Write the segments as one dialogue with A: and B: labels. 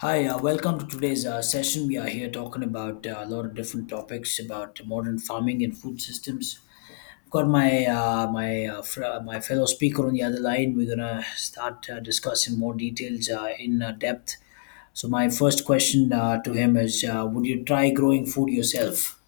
A: Hi, welcome to today's session. We are here talking about a lot of different topics about modern farming and food systems. I've got my fellow speaker on the other line. We're gonna start discussing more details in depth. So my first question to him is: Would you try growing food yourself?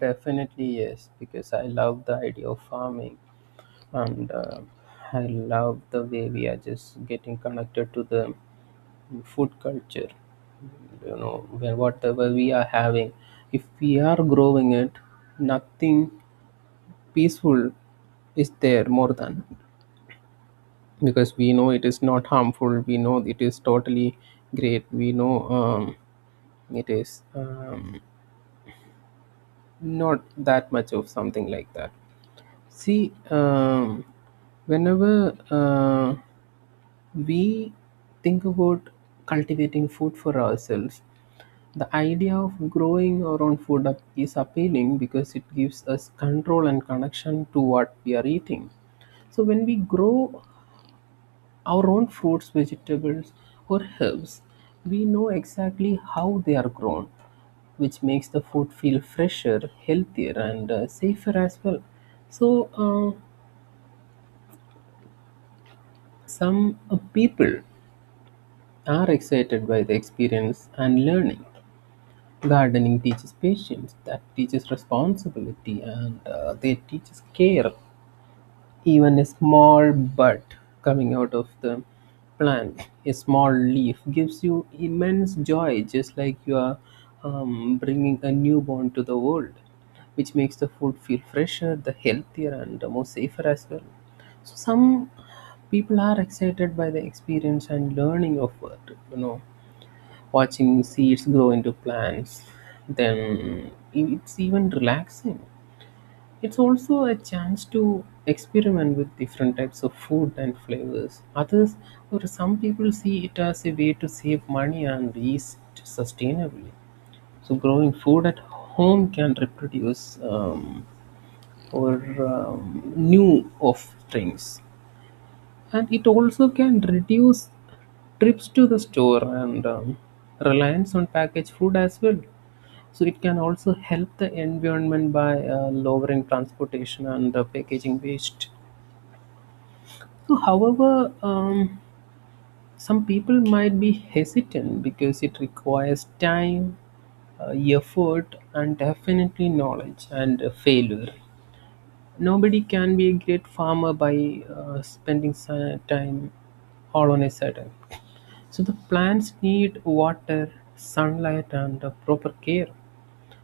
B: Definitely yes, because I love the idea of farming and I love the way we are just getting connected to the food culture. You know, where whatever we are having, if we are growing it, nothing peaceful is there more than because we know it is not harmful. We know it is totally great. We know it is not that much of something like that. See, whenever we think about cultivating food for ourselves, the idea of growing our own food up is appealing because it gives us control and connection to what we are eating. So, when we grow our own fruits, vegetables, or herbs, we know exactly how they are grown, which makes the food feel fresher, healthier, and safer as well. So, uh, Some people are excited by the experience and learning. Gardening teaches patience, that teaches responsibility, and they teaches care. Even a small bud coming out of the plant, a small leaf, gives you immense joy, just like you are bringing a newborn to the world, which makes the food feel fresher, the healthier, and the more safer as well. So some people are excited by the experience and learning of it, watching seeds grow into plants. Then it's even relaxing, it's also a chance to experiment with different types of food and flavors. Others, or some people, see it as a way to save money and eat sustainably. So, growing food at home can reproduce or new of things, and it also can reduce trips to the store and reliance on packaged food as well. So it can also help the environment by lowering transportation and packaging waste. So however, some people might be hesitant because it requires time, uh, effort, and definitely knowledge and failure. Nobody can be a great farmer by time all on a sudden. So the plants need water, sunlight, and proper care.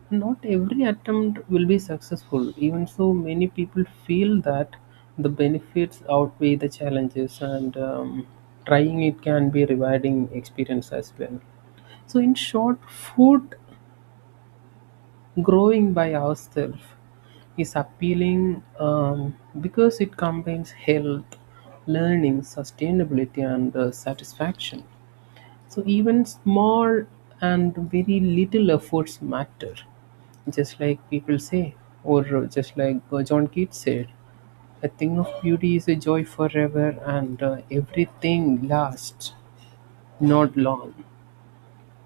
B: Not every attempt will be successful. Even so, many people feel that the benefits outweigh the challenges, and trying it can be a rewarding experience as well. So, in short, food growing by ourselves is appealing because it combines health, learning, sustainability, and satisfaction. So even small and very little efforts matter, just like people say, or just like John Keats said. A thing of beauty is a joy forever, and everything lasts not long.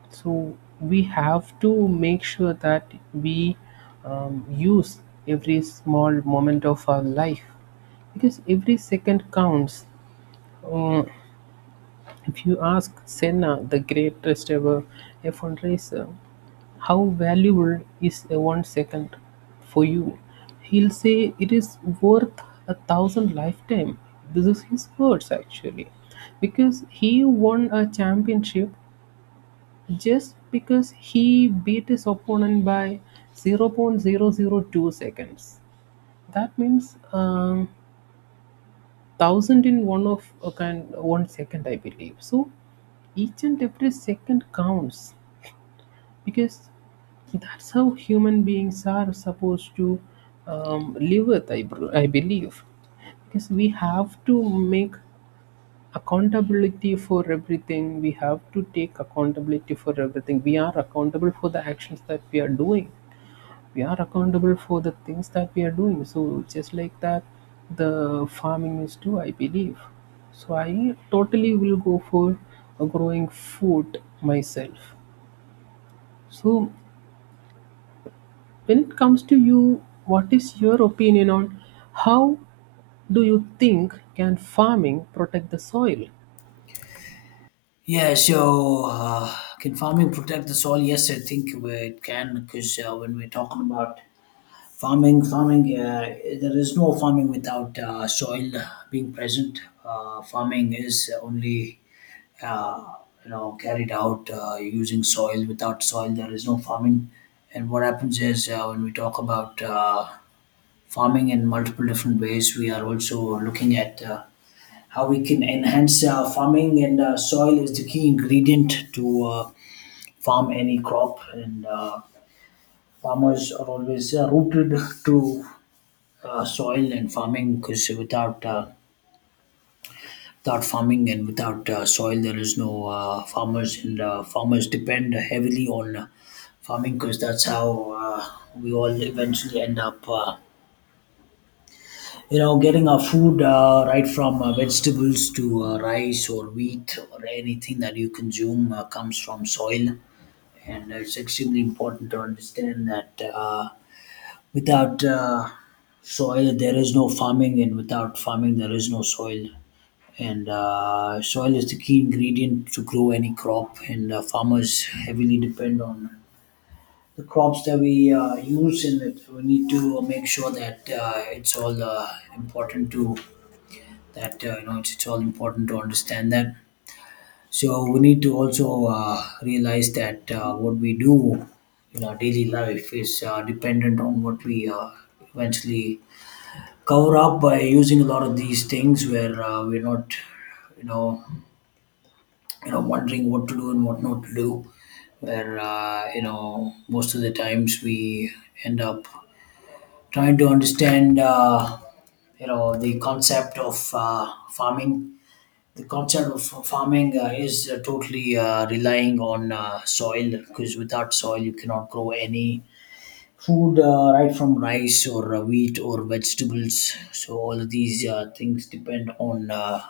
B: So we have to make sure that we use every small moment of our life because every second counts. Uh, if you ask Senna, the greatest ever F1 racer, how valuable is a 1 second for you, he'll say it is worth a 1,000 lifetime. This is his words actually, because he won a championship just because he beat his opponent by zero point zero zero 0.002 seconds. That means thousand in one of a kind 1 second, I believe. So each and every second counts because that's how human beings are supposed to live with, I believe. Because we have to make accountability for everything, we have to take accountability for everything. We are accountable for the actions that we are doing, we are accountable for the things that we are doing. So, just like that, the farming is too, I believe. So, I totally will go for growing food myself. So, when it comes to you, what is your opinion on how do you think can farming protect the soil?
A: Yeah, so can farming protect the soil? Yes, I think it can because when we're talking about farming, there is no farming without soil being present. Farming is only, uh, carried out using soil. Without soil, there is no farming. And what happens is when we talk about farming in multiple different ways, we are also looking at how we can enhance farming, and soil is the key ingredient to farm any crop. And farmers are always rooted to soil and farming because without farming and without soil, there is no farmers, and farmers depend heavily on farming because that's how we all eventually end up getting our food, right from vegetables to rice or wheat, or anything that you consume comes from soil. And it's extremely important to understand that Without soil, there is no farming, and without farming, there is no soil. And soil is the key ingredient to grow any crop, and farmers heavily depend on the crops that we use, and we need to make sure that it's all important to that it's all important to understand that. So we need to also realize that what we do in our daily life is dependent on what we eventually cover up by using a lot of these things where we're not, you know wondering what to do and what not to do, where most of the times we end up trying to understand, the concept of farming, the concept of farming is totally relying on soil, because without soil you cannot grow any food, right from rice or wheat or vegetables. So all of these things depend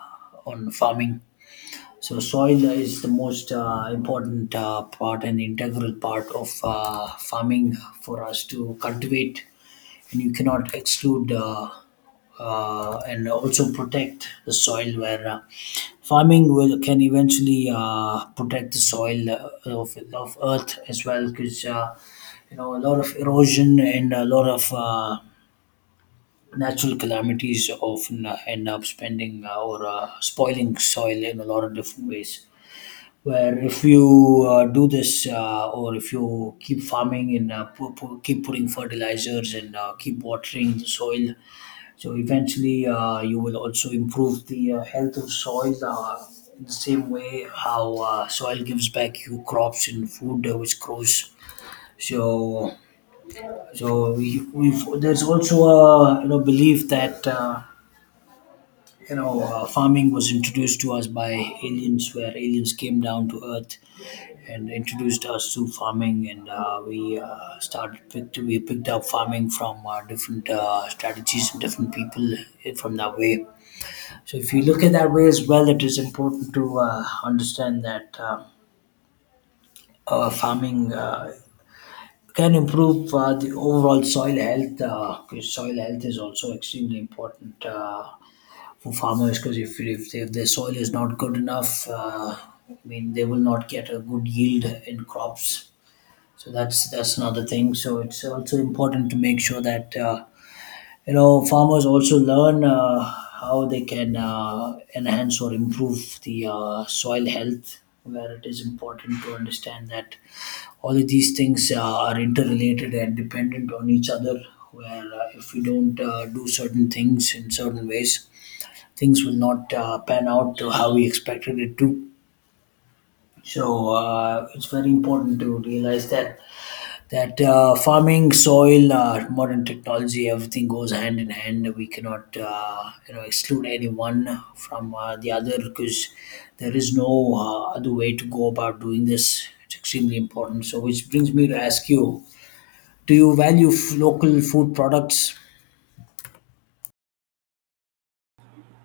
A: on farming. So soil is the most important part and integral part of farming for us to cultivate, and you cannot exclude and also protect the soil, where farming will can eventually protect the soil of earth as well, because a lot of erosion and a lot of natural calamities often end up spending or spoiling soil in a lot of different ways. Where if you do this or if you keep farming and keep putting fertilizers and keep watering the soil, so eventually, you will also improve the health of soil in the same way how soil gives back you crops and food which grows. So, there's also a belief that farming was introduced to us by aliens, where aliens came down to Earth and introduced us to farming, and we picked up farming from different strategies and different people, from that way. So if you look at that way as well, it is important to understand that farming can improve the overall soil health. 'Cause soil health is also extremely important for farmers, because if their soil is not good enough, I mean they will not get a good yield in crops. So that's another thing. So it's also important to make sure that. You know, farmers also learn how they can enhance or improve the soil health, where it is important to understand that all of these things are interrelated and dependent on each other. Where if we don't do certain things in certain ways, things will not pan out to how we expected it to. So it's very important to realize that farming, soil, modern technology, everything goes hand in hand. We cannot exclude anyone from the other, because there is no other way to go about doing this. It's extremely important. So which brings me to ask you, do you value local food products?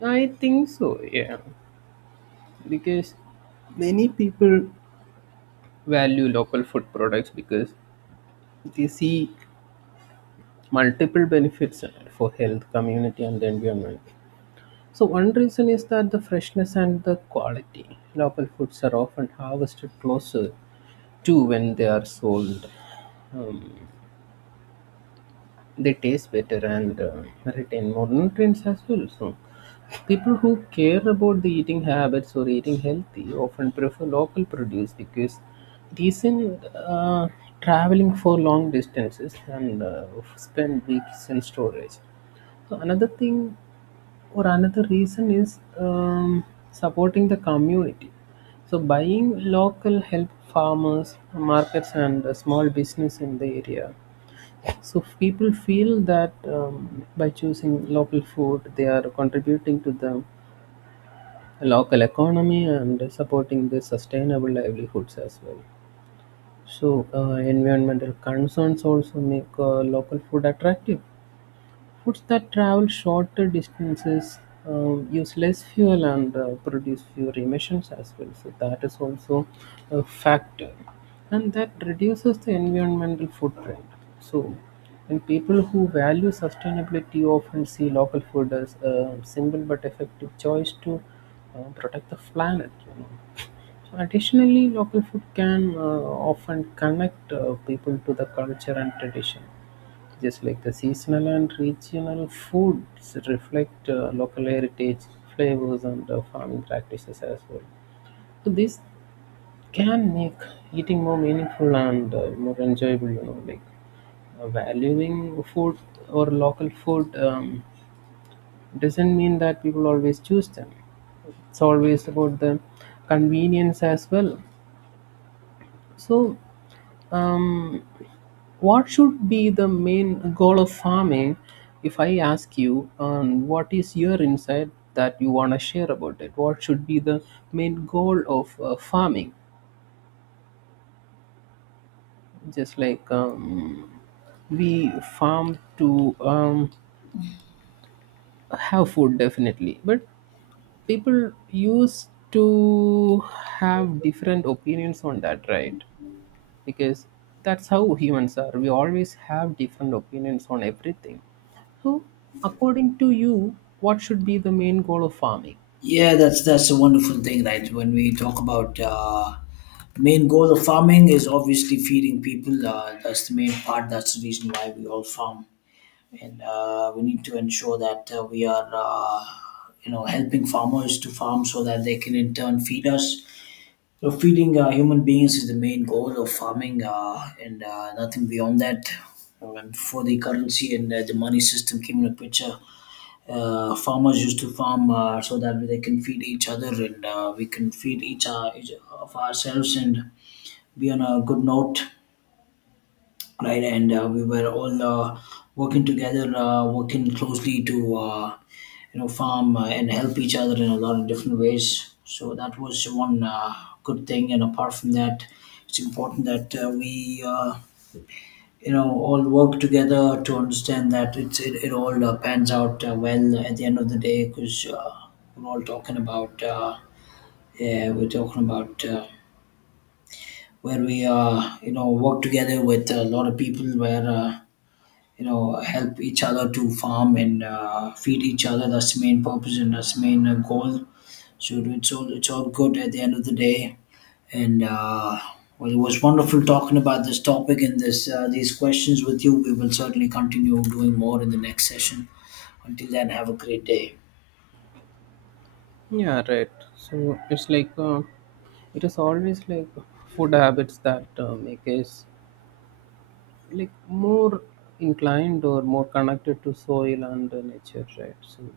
B: I think so, yeah, because many people value local food products because they see multiple benefits for health, community, and the environment. So, one reason is that the freshness and the quality. Local foods are often harvested closer to when they are sold. Um, they taste better and retain more nutrients as well. So, people who care about the eating habits or eating healthy often prefer local produce because it isn't traveling for long distances and spend weeks in storage. So, another thing or another reason is supporting the community. So, buying local help farmers, markets, and small business in the area. So people feel that by choosing local food, they are contributing to the local economy and supporting the sustainable livelihoods as well. So environmental concerns also make local food attractive. Routes that travel shorter distances use less fuel and produce fewer emissions as well. So that is also a factor, and that reduces the environmental footprint. So, and people who value sustainability often see local food as a simple but effective choice to protect the planet. You know. So additionally, local food can often connect people to the culture and tradition, just like the seasonal and regional foods reflect local heritage, flavors, and farming practices as well. So this can make eating more meaningful and more enjoyable. You know, like valuing food or local food doesn't mean that people always choose them. It's always about the convenience as well. So um, what should be the main goal of farming? If I ask you, what is your insight that you want to share about it? What should be the main goal of farming? Just like we farm to have food, definitely, but people used to have different opinions on that, right? Because that's how humans are. We always have different opinions on everything. So, according to you, what should be the main goal of farming?
A: Yeah, that's a wonderful thing, right? When we talk about the main goal of farming, is obviously feeding people. That's the main part, that's the reason why we all farm. And we need to ensure that we are, helping farmers to farm so that they can in turn feed us. So feeding human beings is the main goal of farming, and nothing beyond that. And before the currency and the money system came into picture, farmers used to farm so that they can feed each other, and we can feed each of ourselves and be on a good note, right? And we were all working together, working closely to farm and help each other in a lot of different ways. So that was one good thing. And apart from that, it's important that we all work together to understand that it all pans out well at the end of the day, because we're all talking about uh, yeah we're talking about. Where we work together with a lot of people, where help each other to farm and feed each other. That's the main purpose and that's the main goal. So it's all good at the end of the day. And well, it was wonderful talking about this topic and this these questions with you. We will certainly continue doing more in the next session. Until then, have a great day.
B: Yeah, right. So it's like it is always like food habits that make us like more inclined or more connected to soil and nature, right? So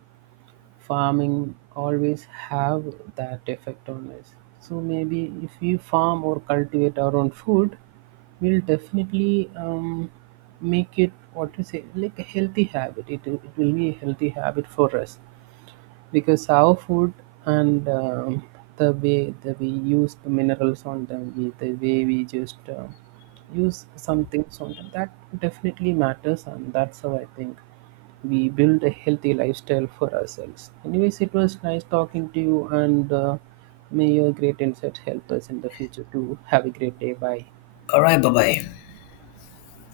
B: farming always have that effect on us, so maybe if we farm or cultivate our own food, we'll definitely make it, what to say, like a healthy habit. It will be a healthy habit for us because our food and the way that we use the minerals on them, the way we just use some things on them, that definitely matters, and that's how I think we build a healthy lifestyle for ourselves. Anyways, it was nice talking to you, and may your great insights help us in the future to have a great day. Bye.
A: All right, bye bye.